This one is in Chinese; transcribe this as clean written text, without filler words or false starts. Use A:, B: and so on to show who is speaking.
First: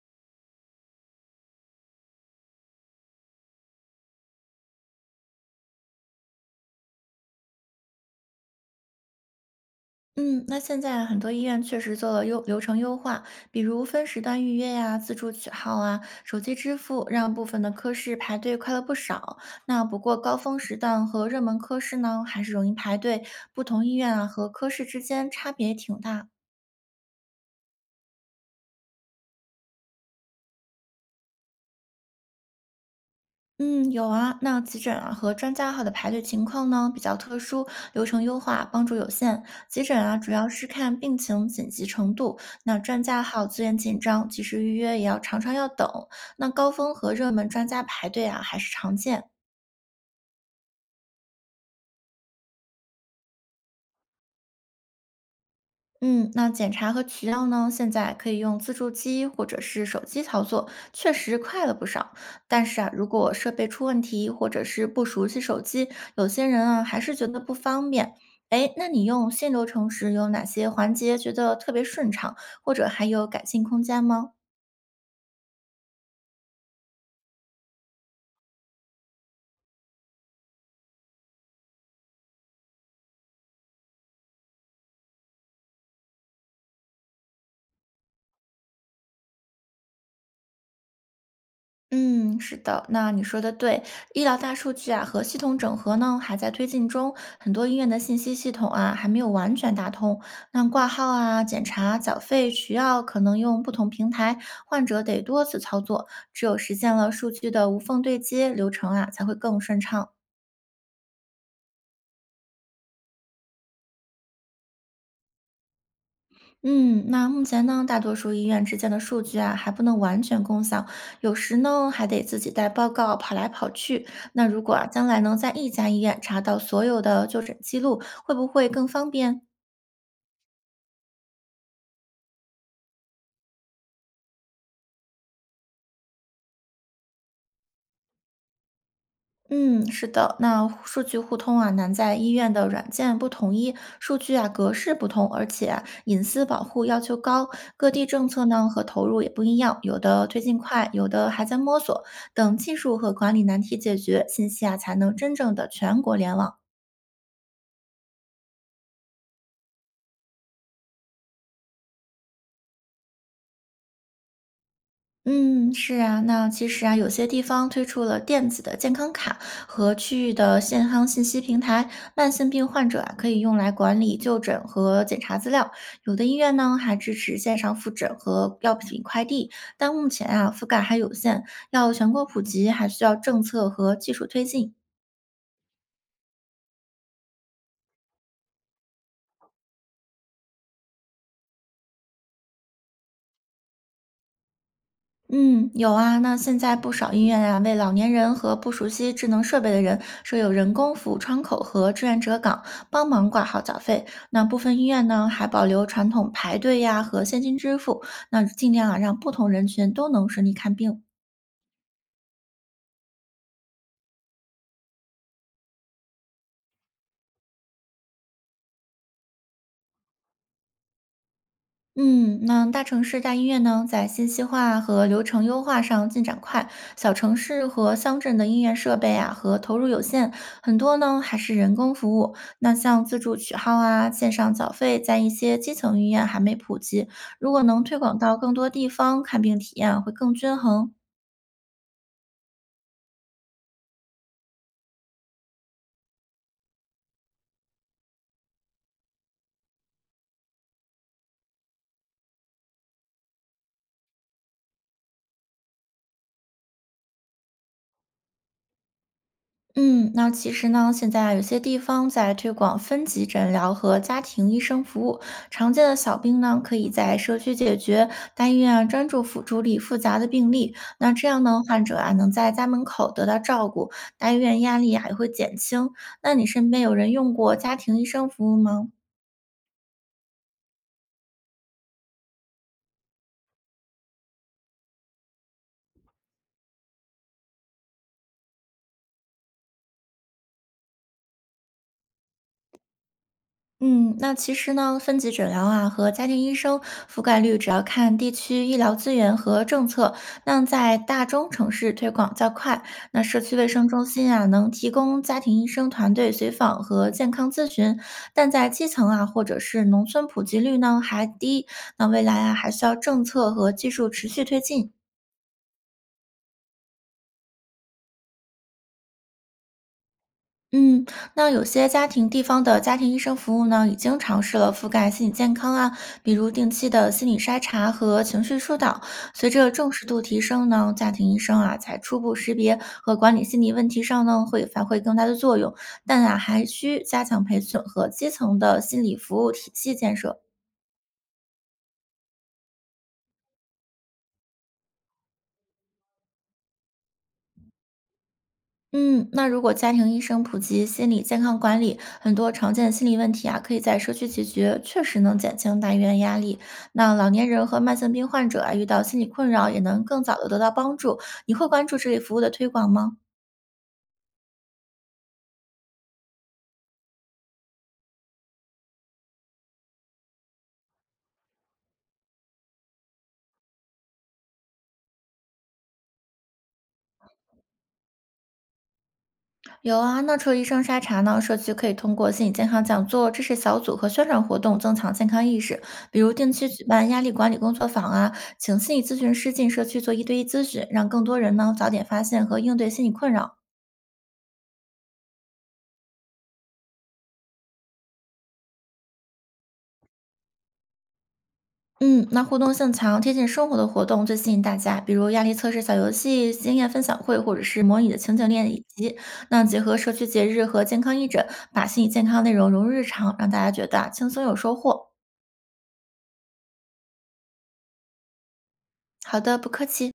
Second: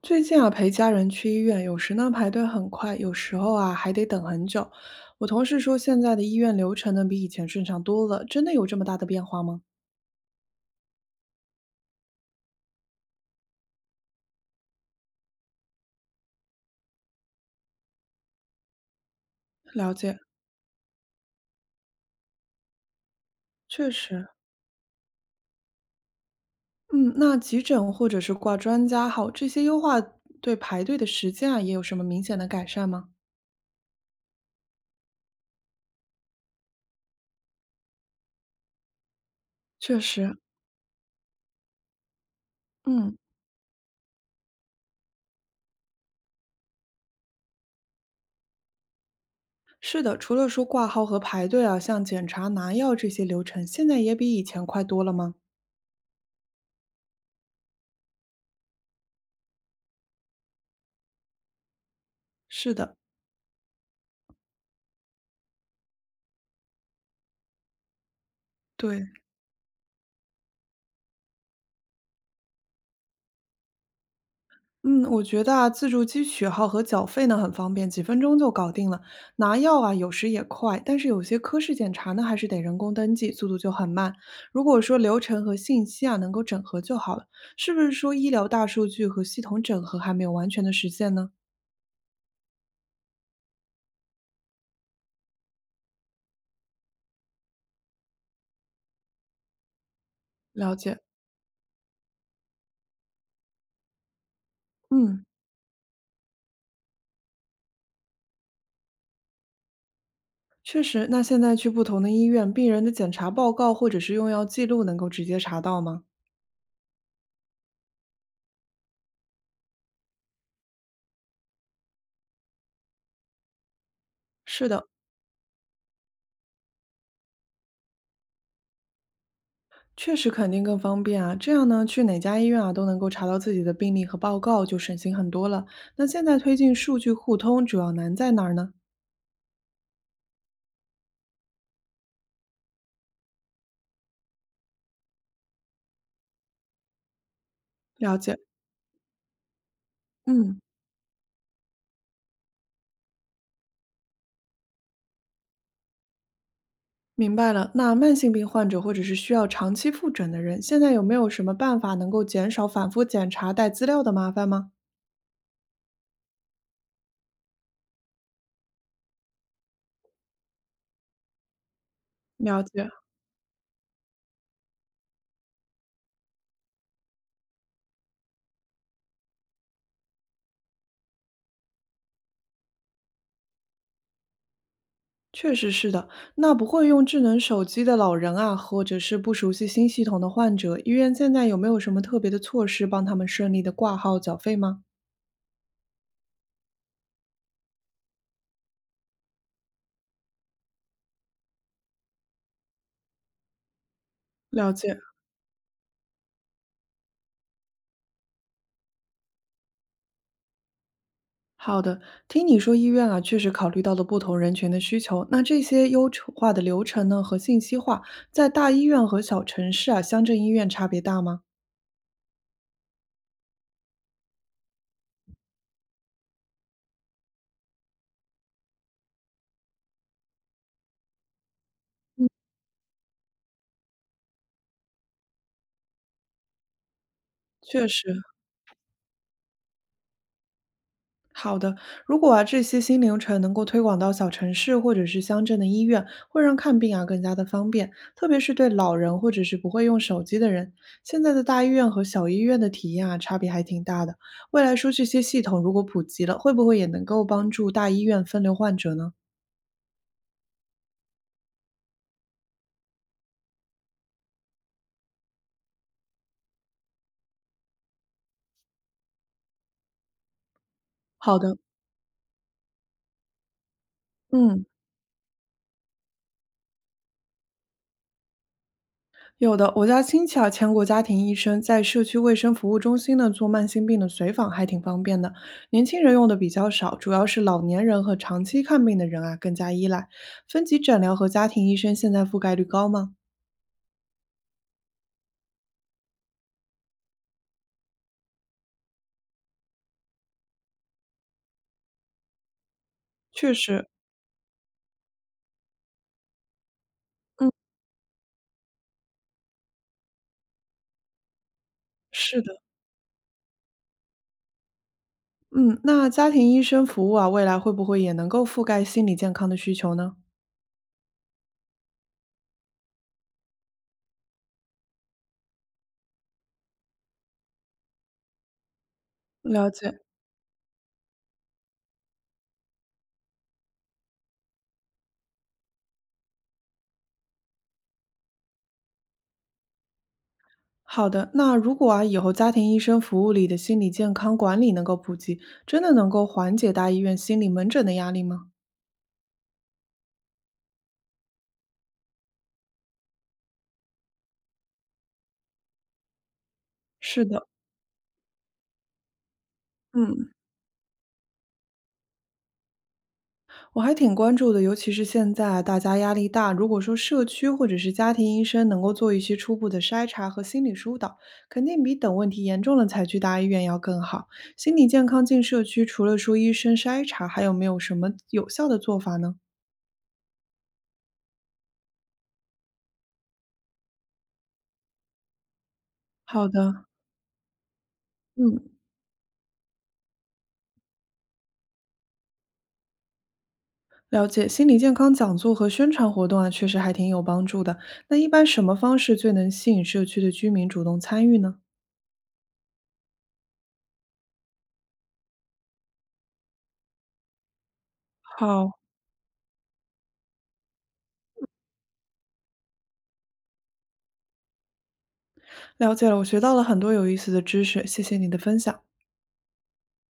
A: 最近啊，陪家人去医院，有时呢排队很快，有时候啊还得等很久。我同事说，现在的医院流程呢比以前顺畅多了，真的有这么大的变化吗？
B: 嗯，那现在很多医院确实做了流程优化，比如分时段预约呀、自助取号啊、手机支付，让部分的科室排队快了不少。那
A: 了
B: 不过
A: 解，
B: 高峰时段和热门科室呢，还是容易排队，不同
A: 确
B: 医院啊
A: 实，
B: 和科室之间差别挺大。
A: 嗯，那急诊或者是挂专家号这些优化对排队的时间啊，也有什么明显的改善吗？
B: 嗯，有啊。那急诊啊和专家号的排队情况呢比较特殊，流程优化帮助有限。急诊
A: 确
B: 啊主
A: 实，
B: 要是看病情紧急程度，那专
A: 嗯，
B: 家号资源紧张，及时预约也要常常要等。那高峰和热门专家排队啊还是常见。
A: 是的，除了说挂号和排队啊，像检查、拿药这些流程，现在也比以前快多了吗？
B: 嗯，那检查和取药呢，现在可以用自助机或者是手机操作，确实快了不少。但
A: 是
B: 是啊，
A: 的，
B: 如果设备出问题或者是不熟悉手机，有些人啊还是觉得不方便。哎，那你
A: 对。
B: 用新流程时有哪些环节觉得特别顺畅，或者还有改进空间吗？
A: 嗯，我觉得啊，自助机取号和缴费呢很方便，几分钟就搞定了。拿药啊，有时也快，但是有些科室检查呢，还是得人工登记，速度就很慢。如果说流程和信息啊能够整合就好了，是不是说医疗大数据和系统整合还没有完全的实现呢？
B: 嗯，是的，那你说的对，医疗大数据啊和系统整合呢还在推进中，很多医院的信息系统啊还没有完全打通，那
A: 了
B: 挂
A: 解，
B: 号啊、检查、缴费、取药可能用不同平台，患者得
A: 嗯，
B: 多次操作，只有实现了数据的无缝对接，流程啊才会更顺畅。
A: 确实。那现在去不同的医院，病人的检查报告或者是用药记录能够直接查到吗？
B: 嗯，那目前呢，大多数医院之间的数据啊，还不能完全共享，有时呢还得自己带报告跑来跑去。那如
A: 是
B: 果啊，
A: 的，
B: 将来能在一家医院查到所有的就诊记录，会不会更方便？
A: 确实肯定更方便啊，这样呢，去哪家医院啊都能够查到自己的病历和报告，就省心很多了。那现在推进数据互通，主要难在哪儿呢？
B: 嗯，是的，那数据互通啊，难在医院的软件不统一，数据啊格式不同，而且啊隐私保护要求高，各地
A: 了
B: 政
A: 解，
B: 策呢和投入也不一样，有的推进
A: 嗯，
B: 快，有的还在摸索。等技术和管理难题解决，信息啊才能真正的全国联网。
A: 明白了。那慢性病患者或者是需要长期复诊的人，现在有没有什么办法能够减少反复检查带资料的麻烦吗？
B: 嗯，是啊，那其实啊，有些地方推出了电子的健康卡和区域的健康信息平台，慢性
A: 了
B: 病患
A: 解，
B: 者啊可以用来管理就诊和检查资料。有的医院呢还支持线上复诊和药品快递，但目前啊覆盖还有限，要全国普及还需要政策和技术推进。
A: 确实是的。那不会用智能手机的老人啊，或者是不熟悉新系统的患者，医院现在有没有什么特别的措施帮他们顺利的挂号缴费吗？
B: 嗯，有啊。那现在不少医院啊，为老年人和不熟悉智能设备的人设有人工服务窗口和志愿者岗，帮忙挂号缴费。那部
A: 了
B: 分医
A: 解。
B: 院呢，还保留传统排队呀和现金支付，那尽量啊让不同人群都能顺利看病。
A: 好的，听你说医院啊，确实考虑到了不同人群的需求。那这些优化的流程呢和信息化，在大医院和小城市啊、乡镇医院差别大吗？
B: 嗯，那大城市大医院呢，在信息化和流程优化上进展快，小城市和乡镇的医院设备啊和投入有限，很多呢还是人工服务。那像自助取号啊、线上缴费，在一些基层医院还没普及。如果能
A: 确
B: 推
A: 实，
B: 广到更多地方，看病体验会更均衡。
A: 好的。如果啊这些新流程能够推广到小城市或者是乡镇的医院，会让看病啊更加的方便，特别是对老人或者是不会用手机的人。现在的大医院和小医院的体验啊差别还挺大的。未来说这些系统如果普及了，会不会也能够帮助大医院分流患者呢？
B: 嗯，那其实呢，现在有些地方在推广分级诊疗和家庭医生服务，常见的小病呢，可以在社区解决，大医院啊专注辅助力复杂的病例。那这
A: 好
B: 样
A: 的，
B: 呢，患者啊能在家门口得到照顾，大医院
A: 嗯。
B: 压力啊也会减轻。那你身边有人用过家庭医生服务吗？
A: 有的，我家亲戚啊，全过家庭医生在社区卫生服务中心呢做慢性病的随访，还挺方便的。年轻人用的比较少，主要是老年人和长期看病的人啊更加依赖。分级诊疗和家庭医生现在覆盖率高吗？
B: 嗯，那其实呢，分级诊疗啊和家庭医生覆盖率主要看地区医疗资源和政策。那在大中城市推广较快，那社
A: 确
B: 区卫
A: 实，
B: 生中心啊能提供家庭医生团队随访和健康
A: 嗯，
B: 咨询，但在基层啊或者是农村普及率呢还低。那未来
A: 是
B: 啊
A: 的，
B: 还需要政策和技术持续推进。
A: 嗯，那家庭医生服务啊，未来会不会也能够覆盖心理健康的需求呢？
B: 嗯，那有些地方的家庭医生服务呢，已经尝试了覆盖心理健康啊，比如定期的心理筛查和情绪疏导。随着
A: 了
B: 重
A: 解。
B: 视度提升呢，家庭医生啊，在初步识别和管理心理问题上呢，会发挥更大的作用。但啊，还需加强培训和基层的心理服务体系建设。
A: 好的，那如果啊，以后家庭医生服务里的心理健康管理能够普及，真的能够缓解大医院心理门诊的压力吗？
B: 嗯，那如果家庭医生普及心理健康管理，很多常见的心理问题啊，可以在社区解决，确实能减轻大医院压力。那
A: 是
B: 老
A: 的，
B: 年人和慢性病患者啊，遇到心理困扰也能更
A: 嗯，
B: 早的得到帮助。你会关注这类服务的推广吗？
A: 我还挺关注的，尤其是现在大家压力大，如果说社区或者是家庭医生能够做一些初步的筛查和心理疏导，肯定比等问题严重了才去大医院要更好。心理健康进社区，除了说医生筛查，还有没有什么有效的做法呢？
B: 有啊，那除了医生筛查呢，社区可以通过心理健康讲座、知识小组和宣传活动增强健康意识，比如
A: 好
B: 定期举
A: 的，
B: 办压力管理工作坊啊，
A: 嗯，
B: 请心理咨询师进社区做一对一咨询，让更多人呢早点发现和应对心理困扰。
A: 了解。心理健康讲座和宣传活动啊，确实还挺有帮助的。那一般什么方式最能吸引社区的居民主动参与呢？
B: 嗯，那互动性强、贴近生活的活动最吸引大家，比如压力测试小游戏、经验分享会，或者是模拟的情景练
A: 好，
B: 习。那结合社区节日和健康义诊，把心理健康内容融入日常，让大家觉得啊轻松有收获。
A: 了解了，我学到了很多有意思的知识，谢谢你的分享。
B: 好的，不客气。